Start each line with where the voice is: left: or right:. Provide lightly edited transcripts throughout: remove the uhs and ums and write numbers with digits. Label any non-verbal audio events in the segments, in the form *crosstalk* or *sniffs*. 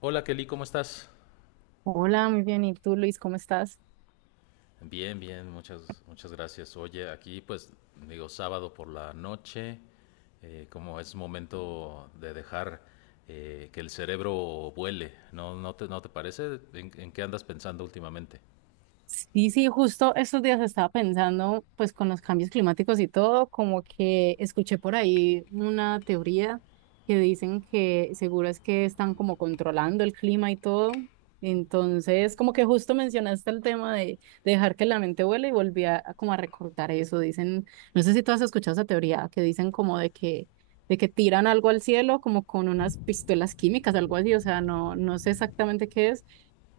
left: Hola Kelly, ¿cómo estás?
right: Hola, muy bien. ¿Y tú, Luis, cómo estás?
left: Bien, bien, muchas, muchas gracias. Oye, aquí pues digo sábado por la noche, como es momento de dejar, que el cerebro vuele. ¿No, no te parece? ¿En qué andas pensando últimamente?
right: Sí, sí, justo estos días estaba pensando, pues con los cambios climáticos y todo, como que escuché por ahí una teoría que dicen que seguro es que están como controlando el clima y todo. Entonces, como que justo mencionaste el tema de dejar que la mente vuele y volví a como a recordar eso. Dicen, no sé si tú has escuchado esa teoría, que dicen como de que tiran algo al cielo como con unas pistolas químicas, algo así, o sea, no, no sé exactamente qué es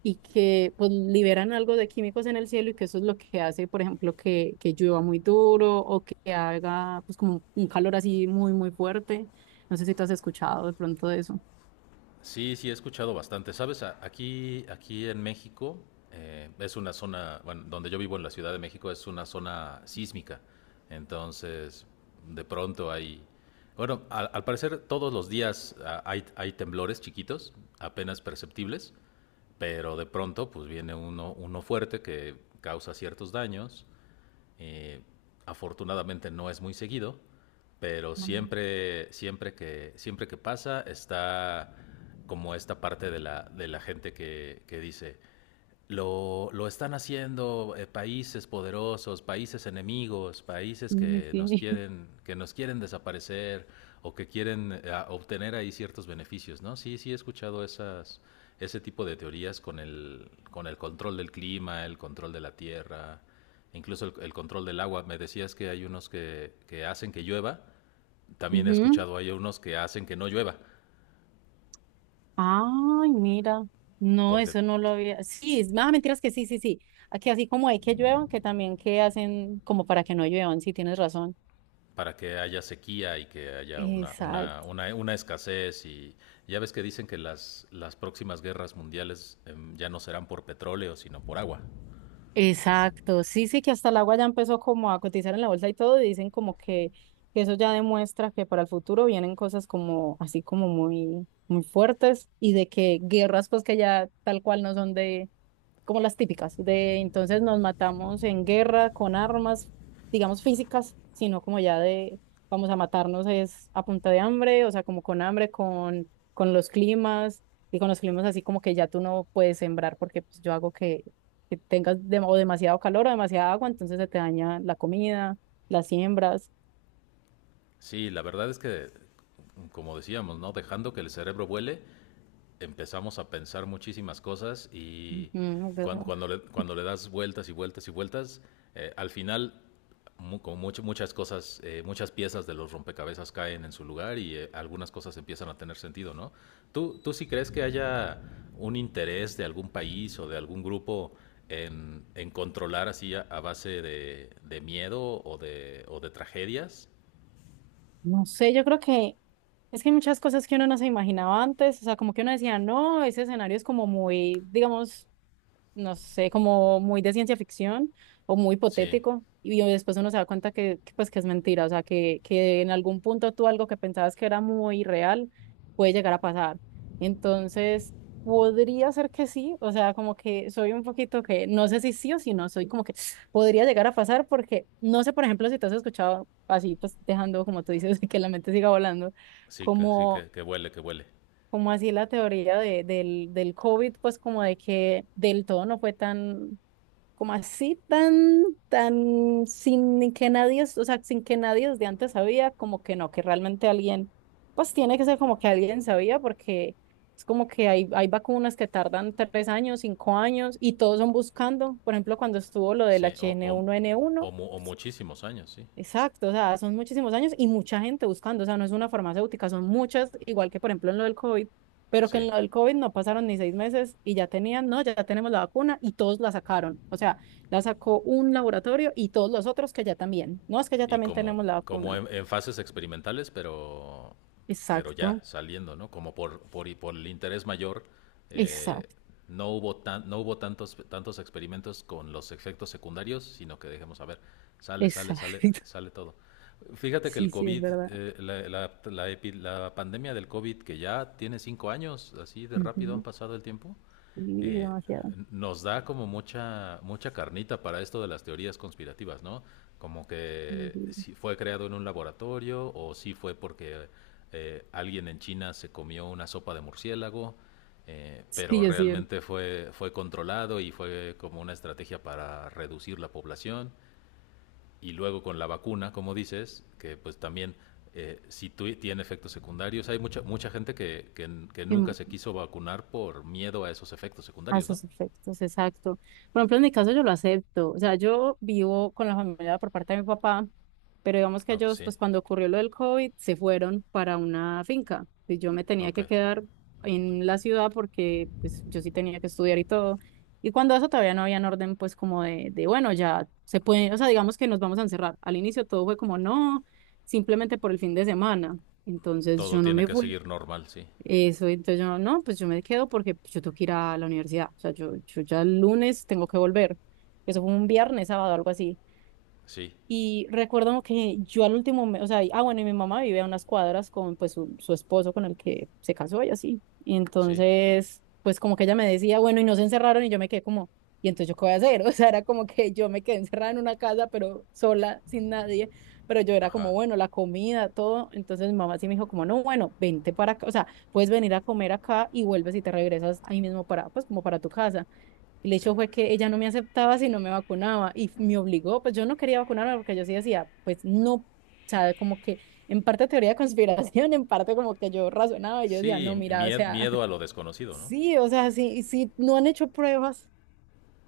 right: y que pues liberan algo de químicos en el cielo y que eso es lo que hace, por ejemplo, que llueva muy duro o que haga pues como un calor así muy, muy fuerte. No sé si tú has escuchado de pronto de eso.
left: Sí, sí, he escuchado bastante. Sabes, aquí en México, es una zona, bueno, donde yo vivo en la Ciudad de México es una zona sísmica. Entonces, de pronto bueno, al parecer todos los días hay temblores chiquitos, apenas perceptibles, pero de pronto pues viene uno fuerte que causa ciertos daños. Eh, afortunadamente no es muy seguido, pero
right: Ah,
left: siempre que pasa está como esta parte de la gente que dice, lo están haciendo, países poderosos, países enemigos, países
right: sí,
left: que
right: sí.
left: nos
right: *laughs*
left: quieren, que nos quieren desaparecer o que quieren, obtener ahí ciertos beneficios, ¿no? Sí, sí, he escuchado ese tipo de teorías, con el control del clima, el control de la tierra, incluso el control del agua. Me decías que hay unos que hacen que llueva, también he
right: Ujú.
left: escuchado hay unos que hacen que no llueva,
right: Ay, mira. No,
left: porque
right: eso no lo había. Sí, es más mentiras que sí, sí, sí. Aquí así como hay que lluevan, que también que hacen como para que no lluevan, sí, tienes razón.
left: para que haya sequía y que haya una, una,
right: Exacto.
left: una, una escasez. Y ya ves que dicen que las próximas guerras mundiales, ya no serán por petróleo, sino por agua.
right: Exacto, sí, sí, que hasta el agua ya empezó como a cotizar en la bolsa y todo, y dicen como que eso ya demuestra que para el futuro vienen cosas como así como muy, muy fuertes y de que guerras pues que ya tal cual no son de como las típicas, de entonces nos matamos en guerra con armas, digamos físicas, sino como ya de vamos a matarnos es a punta de hambre, o sea, como con hambre, con los climas, y con los climas así como que ya tú no puedes sembrar porque pues, yo hago que tengas o demasiado calor o demasiada agua, entonces se te daña la comida, las siembras.
left: Sí, la verdad es que, como decíamos, ¿no?, dejando que el cerebro vuele, empezamos a pensar muchísimas cosas. Y
right: Ujú, es
left: cuando,
right: verdad.
left: cuando, le, cuando le das vueltas y vueltas y vueltas, al final muchas cosas, muchas piezas de los rompecabezas caen en su lugar y, algunas cosas empiezan a tener sentido, ¿no? ¿Tú sí crees que haya un interés de algún país o de algún grupo en controlar así, a base de miedo o de tragedias?
right: No sé, yo creo que es que hay muchas cosas que uno no se imaginaba antes, o sea, como que uno decía, no, ese escenario es como muy, digamos, no sé, como muy de ciencia ficción o muy
left: Sí,
right: hipotético. Y después uno se da cuenta que, pues, que es mentira, o sea, que en algún punto tú algo que pensabas que era muy real puede llegar a pasar. Entonces, podría ser que sí, o sea, como que soy un poquito que, no sé si sí o si no, soy como que *sniffs* podría llegar a pasar porque, no sé, por ejemplo, si te has escuchado así, pues dejando, como tú dices, *laughs* que la mente siga volando,
left: sí, sí
right: como
left: que huele, que huele.
right: como así la teoría del COVID, pues como de que del todo no fue tan, como así tan, tan, sin que nadie, o sea, sin que nadie desde antes sabía, como que no, que realmente alguien, pues tiene que ser como que alguien sabía, porque es como que hay vacunas que tardan 3 años, 5 años, y todos son buscando, por ejemplo, cuando estuvo lo del
left: Sí,
right: H
left: o,
right: N
left: o,
right: uno n uno.
left: o, o muchísimos años, sí.
right: Exacto, o sea, son muchísimos años y mucha gente buscando, o sea, no es una farmacéutica, son muchas, igual que por ejemplo en lo del COVID, pero que
left: Sí.
right: en lo del COVID no pasaron ni 6 meses y ya tenían, no, ya tenemos la vacuna y todos la sacaron, o sea, la sacó un laboratorio y todos los otros que ya también, no, es que ya
left: Y
right: también
left: como,
right: tenemos la
left: como
right: vacuna.
left: en fases experimentales, pero ya
right: Exacto,
left: saliendo, ¿no? Como por el interés mayor, eh,
right: exacto,
left: no hubo tantos experimentos con los efectos secundarios, sino que dejemos, a ver, sale, sale, sale,
right: exacto. *laughs*
left: sale todo. Fíjate que el
right: Sí, sí, es
left: COVID,
right: verdad.
left: la pandemia del COVID, que ya tiene 5 años, así de rápido han
right: Ujú,
left: pasado el tiempo.
right: sí,
left: eh,
right: demasiado.
left: nos da como mucha, mucha carnita para esto de las teorías conspirativas, ¿no? Como que
right: Ujú.
left: si fue creado en un laboratorio, o si fue porque, alguien en China se comió una sopa de murciélago, pero
right: Sí, es cierto.
left: realmente fue controlado y fue como una estrategia para reducir la población. Y luego con la vacuna, como dices, que pues también, si tu- tiene efectos secundarios, hay mucha, mucha gente que nunca se quiso vacunar por miedo a esos efectos
right: A
left: secundarios, ¿no?
right: esos efectos, exacto. Por ejemplo, en mi caso yo lo acepto. O sea, yo vivo con la familia por parte de mi papá, pero digamos que
left: Ok,
right: ellos,
left: sí,
right: pues cuando ocurrió lo del COVID, se fueron para una finca. Y yo me tenía
left: ok.
right: que quedar en la ciudad porque pues yo sí tenía que estudiar y todo. Y cuando eso todavía no había un orden, pues como bueno, ya se puede, o sea, digamos que nos vamos a encerrar. Al inicio todo fue como, no, simplemente por el fin de semana. Entonces yo
left: Todo
right: no
left: tiene
right: me
left: que
right: fui.
left: seguir normal, sí.
right: Eso, entonces yo, no, pues yo me quedo porque yo tengo que ir a la universidad. O sea, yo ya el lunes tengo que volver. Eso fue un viernes, sábado, algo así.
left: Sí,
right: Y recuerdo que yo al último, o sea, ah, bueno, y mi mamá vive a unas cuadras con pues su esposo con el que se casó y así. Y
left: sí.
right: entonces, pues como que ella me decía, bueno, y no se encerraron y yo me quedé como, ¿y entonces yo qué voy a hacer? *laughs* O sea, era como que yo me quedé encerrada en una casa, pero sola, sin nadie. Pero yo era como,
left: Ajá,
right: bueno, la comida, todo. Entonces mi mamá sí me dijo como, no, bueno, vente para acá, o sea, puedes venir a comer acá y vuelves y te regresas ahí mismo para, pues como para tu casa. El
left: sí.
right: hecho fue que ella no me aceptaba si no me vacunaba y me obligó, pues yo no quería vacunarme porque yo sí decía, pues no, o sea, como que en parte teoría de conspiración, *laughs* en parte como que yo razonaba y yo decía, no,
left: Sí,
right: mira, o
left: mie-
right: sea,
left: miedo a lo
right: *laughs*
left: desconocido, ¿no?
right: sí, o sea, sí, sí, no han hecho pruebas,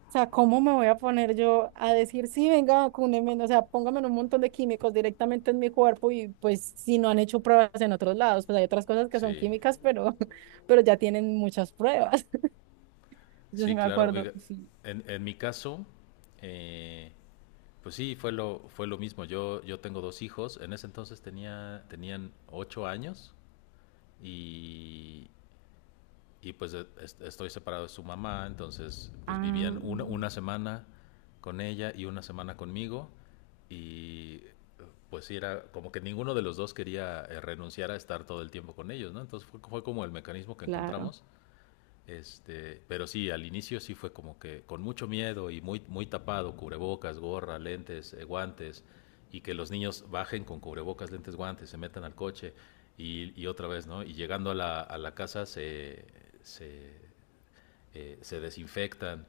right: o sea, ¿cómo me voy a poner yo a decir, sí, venga, vacúnenme, o sea, pónganme un montón de químicos directamente en mi cuerpo y pues si no han hecho pruebas en otros lados, pues hay otras cosas que son
left: Sí,
right: químicas, pero, *laughs* pero ya tienen muchas pruebas. *laughs* Yo sí
left: sí,
right: me
left: claro.
right: acuerdo,
left: Oiga,
right: sí.
left: en mi caso, eh, pues sí, fue lo mismo. Yo tengo dos hijos. En ese entonces tenían 8 años, y, y pues estoy separado de su mamá, entonces pues vivían
right: Ah,
left: una semana con ella y una semana conmigo. Y pues sí, era como que ninguno de los dos quería, renunciar a estar todo el tiempo con ellos, ¿no? Entonces fue como el mecanismo que
right: claro.
left: encontramos, pero sí, al inicio sí fue como que con mucho miedo y muy, muy tapado: cubrebocas, gorra, lentes, guantes, y que los niños bajen con cubrebocas, lentes, guantes, se metan al coche y otra vez, ¿no? Y llegando a la casa se, se desinfectan.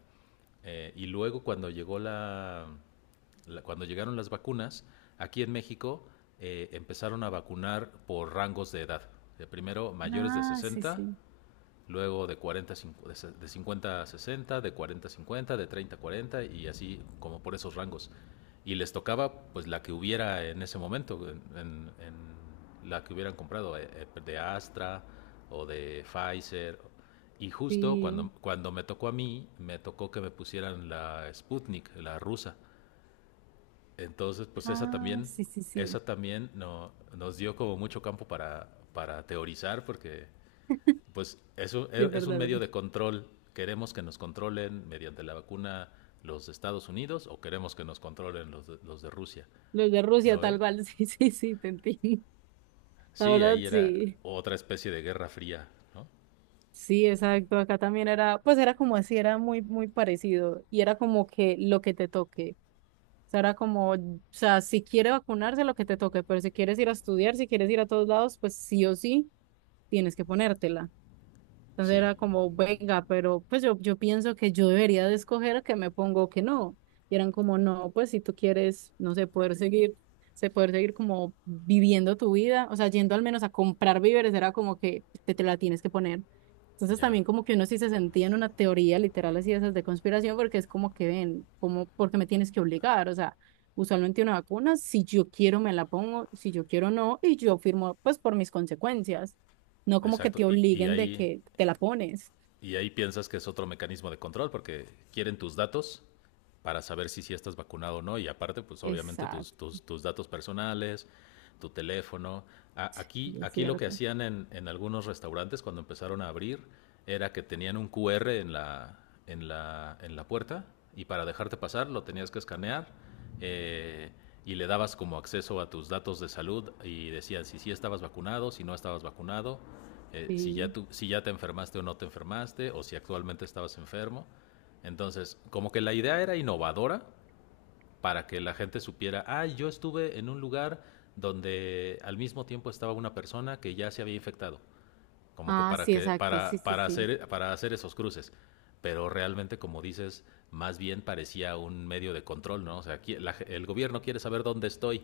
left: Y luego cuando llegó la, la- cuando llegaron las vacunas, aquí en México, empezaron a vacunar por rangos de edad. Primero mayores de
right: Ah, sí,
left: 60,
right: sí.
left: luego de 40, de 50 a 60, de 40 a 50, de 30 a 40, y así como por esos rangos. Y les tocaba pues la que hubiera en ese momento, en la que hubieran comprado, de Astra o de Pfizer. Y justo cuando,
right: Sí,
left: cuando me tocó a mí, me tocó que me pusieran la Sputnik, la rusa. Entonces pues
right: ah, sí, sí, sí.
left: esa también no, nos dio como mucho campo para teorizar, porque pues eso
right: Sí, es
left: es un
right: verdad,
left: medio
right: verdad.
left: de control. Queremos que nos controlen mediante la vacuna los de Estados Unidos, o queremos que nos controlen los de Rusia,
right: Los de Rusia,
left: ¿no ves?
right: tal cual, *laughs* sí, sí, sí, te entiendo. La
left: Sí,
right: verdad,
left: ahí era
right: sí.
left: otra especie de guerra fría, ¿no?
right: Sí, exacto. Acá también era, pues era como así, era muy, muy parecido. Y era como que lo que te toque. O sea, era como, o sea, si quiere vacunarse, lo que te toque, pero si quieres ir a estudiar, si quieres ir a todos lados, pues sí o sí, tienes que ponértela. Entonces
left: Sí,
right: era como, venga, pero pues yo pienso que yo debería de escoger que me pongo o que no. Y eran como, no, pues si tú quieres, no sé, poder seguir, se poder seguir como viviendo tu vida, o sea, yendo al menos a comprar víveres, era como que te la tienes que poner. Entonces
left: ya,
right: también como que uno sí se sentía en una teoría literal así de esas de conspiración, porque es como que ven, como, ¿porque me tienes que obligar? O sea, usualmente una vacuna, si yo quiero me la pongo, si yo quiero no, y yo firmo pues por mis consecuencias, no como que
left: exacto.
right: te
left: Y, y
right: obliguen de
left: ahí
right: que te la pones.
left: y ahí piensas que es otro mecanismo de control, porque quieren tus datos para saber si estás vacunado o no. Y aparte, pues obviamente tus,
right: Exacto,
left: tus, tus datos personales, tu teléfono. A- aquí,
right: es
left: aquí lo que
right: cierto.
left: hacían en algunos restaurantes cuando empezaron a abrir era que tenían un QR en la puerta, y para dejarte pasar lo tenías que escanear, eh, y le dabas como acceso a tus datos de salud, y decían si sí estabas vacunado, si no estabas vacunado,
right: Sí.
left: si ya te enfermaste o no te enfermaste, o si actualmente estabas enfermo. Entonces, como que la idea era innovadora, para que la gente supiera: ah, yo estuve en un lugar donde al mismo tiempo estaba una persona que ya se había infectado, como que
right: Ah,
left: para
right: sí,
left: que
right: exacto. Sí,
left: para
right: sí,
left: para
right: sí.
left: hacer para hacer esos cruces, pero realmente, como dices, más bien parecía un medio de control, ¿no? O sea, aquí el gobierno quiere saber dónde estoy,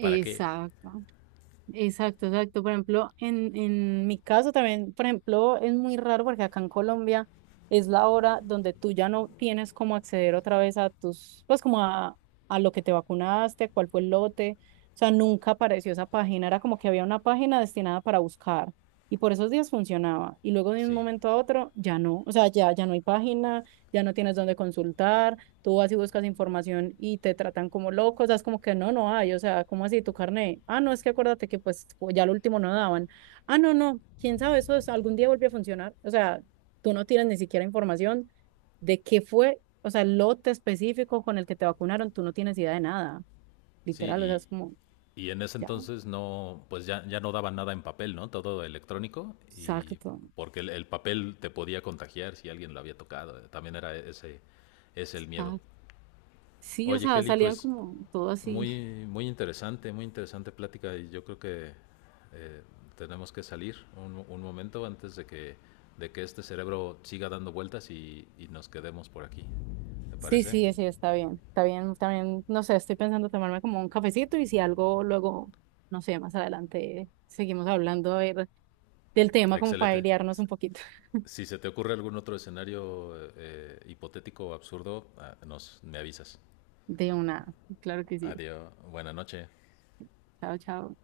left: ¿para qué?
right: Exacto, exacto. Por ejemplo, en mi caso también, por ejemplo, es muy raro porque acá en Colombia es la hora donde tú ya no tienes cómo acceder otra vez a tus, pues como a lo que te vacunaste, cuál fue el lote. O sea, nunca apareció esa página. Era como que había una página destinada para buscar y por esos días funcionaba. Y luego de un
left: Sí.
right: momento a otro ya no. O sea, ya no hay página, ya no tienes dónde consultar, tú vas y buscas información y te tratan como loco, o sea, es como que no, no hay, o sea, ¿cómo así tu carnet? Ah, no, es que acuérdate que pues ya lo último no daban. Ah, no, no, quién sabe, algún día vuelve a funcionar, o sea, tú no tienes ni siquiera información de qué fue, o sea, el lote específico con el que te vacunaron, tú no tienes idea de nada, literal, o sea,
left: Sí.
right: es como,
left: Y en ese
right: ya,
left: entonces no, pues ya no daban nada en papel, ¿no? Todo electrónico. Y
right: exacto,
left: porque el papel te podía contagiar si alguien lo había tocado. También es el miedo.
right: exacto. Sí, o
left: Oye,
right: sea,
left: Kelly,
right: salían
left: pues
right: como todo así.
left: muy, muy interesante plática, y yo creo que, eh, tenemos que salir un momento antes de que, este cerebro siga dando vueltas y nos quedemos por aquí. ¿Te
right: Sí,
left: parece?
right: sí, sí, está bien, también, no sé, estoy pensando tomarme como un cafecito y si algo luego, no sé, más adelante seguimos hablando a ver, del tema como para
left: Excelente.
right: airearnos un poquito. *laughs*
left: Si se te ocurre algún otro escenario, hipotético o absurdo, me avisas.
right: De una, claro que sí.
left: Adiós. Buena noche.
right: Chao, chao.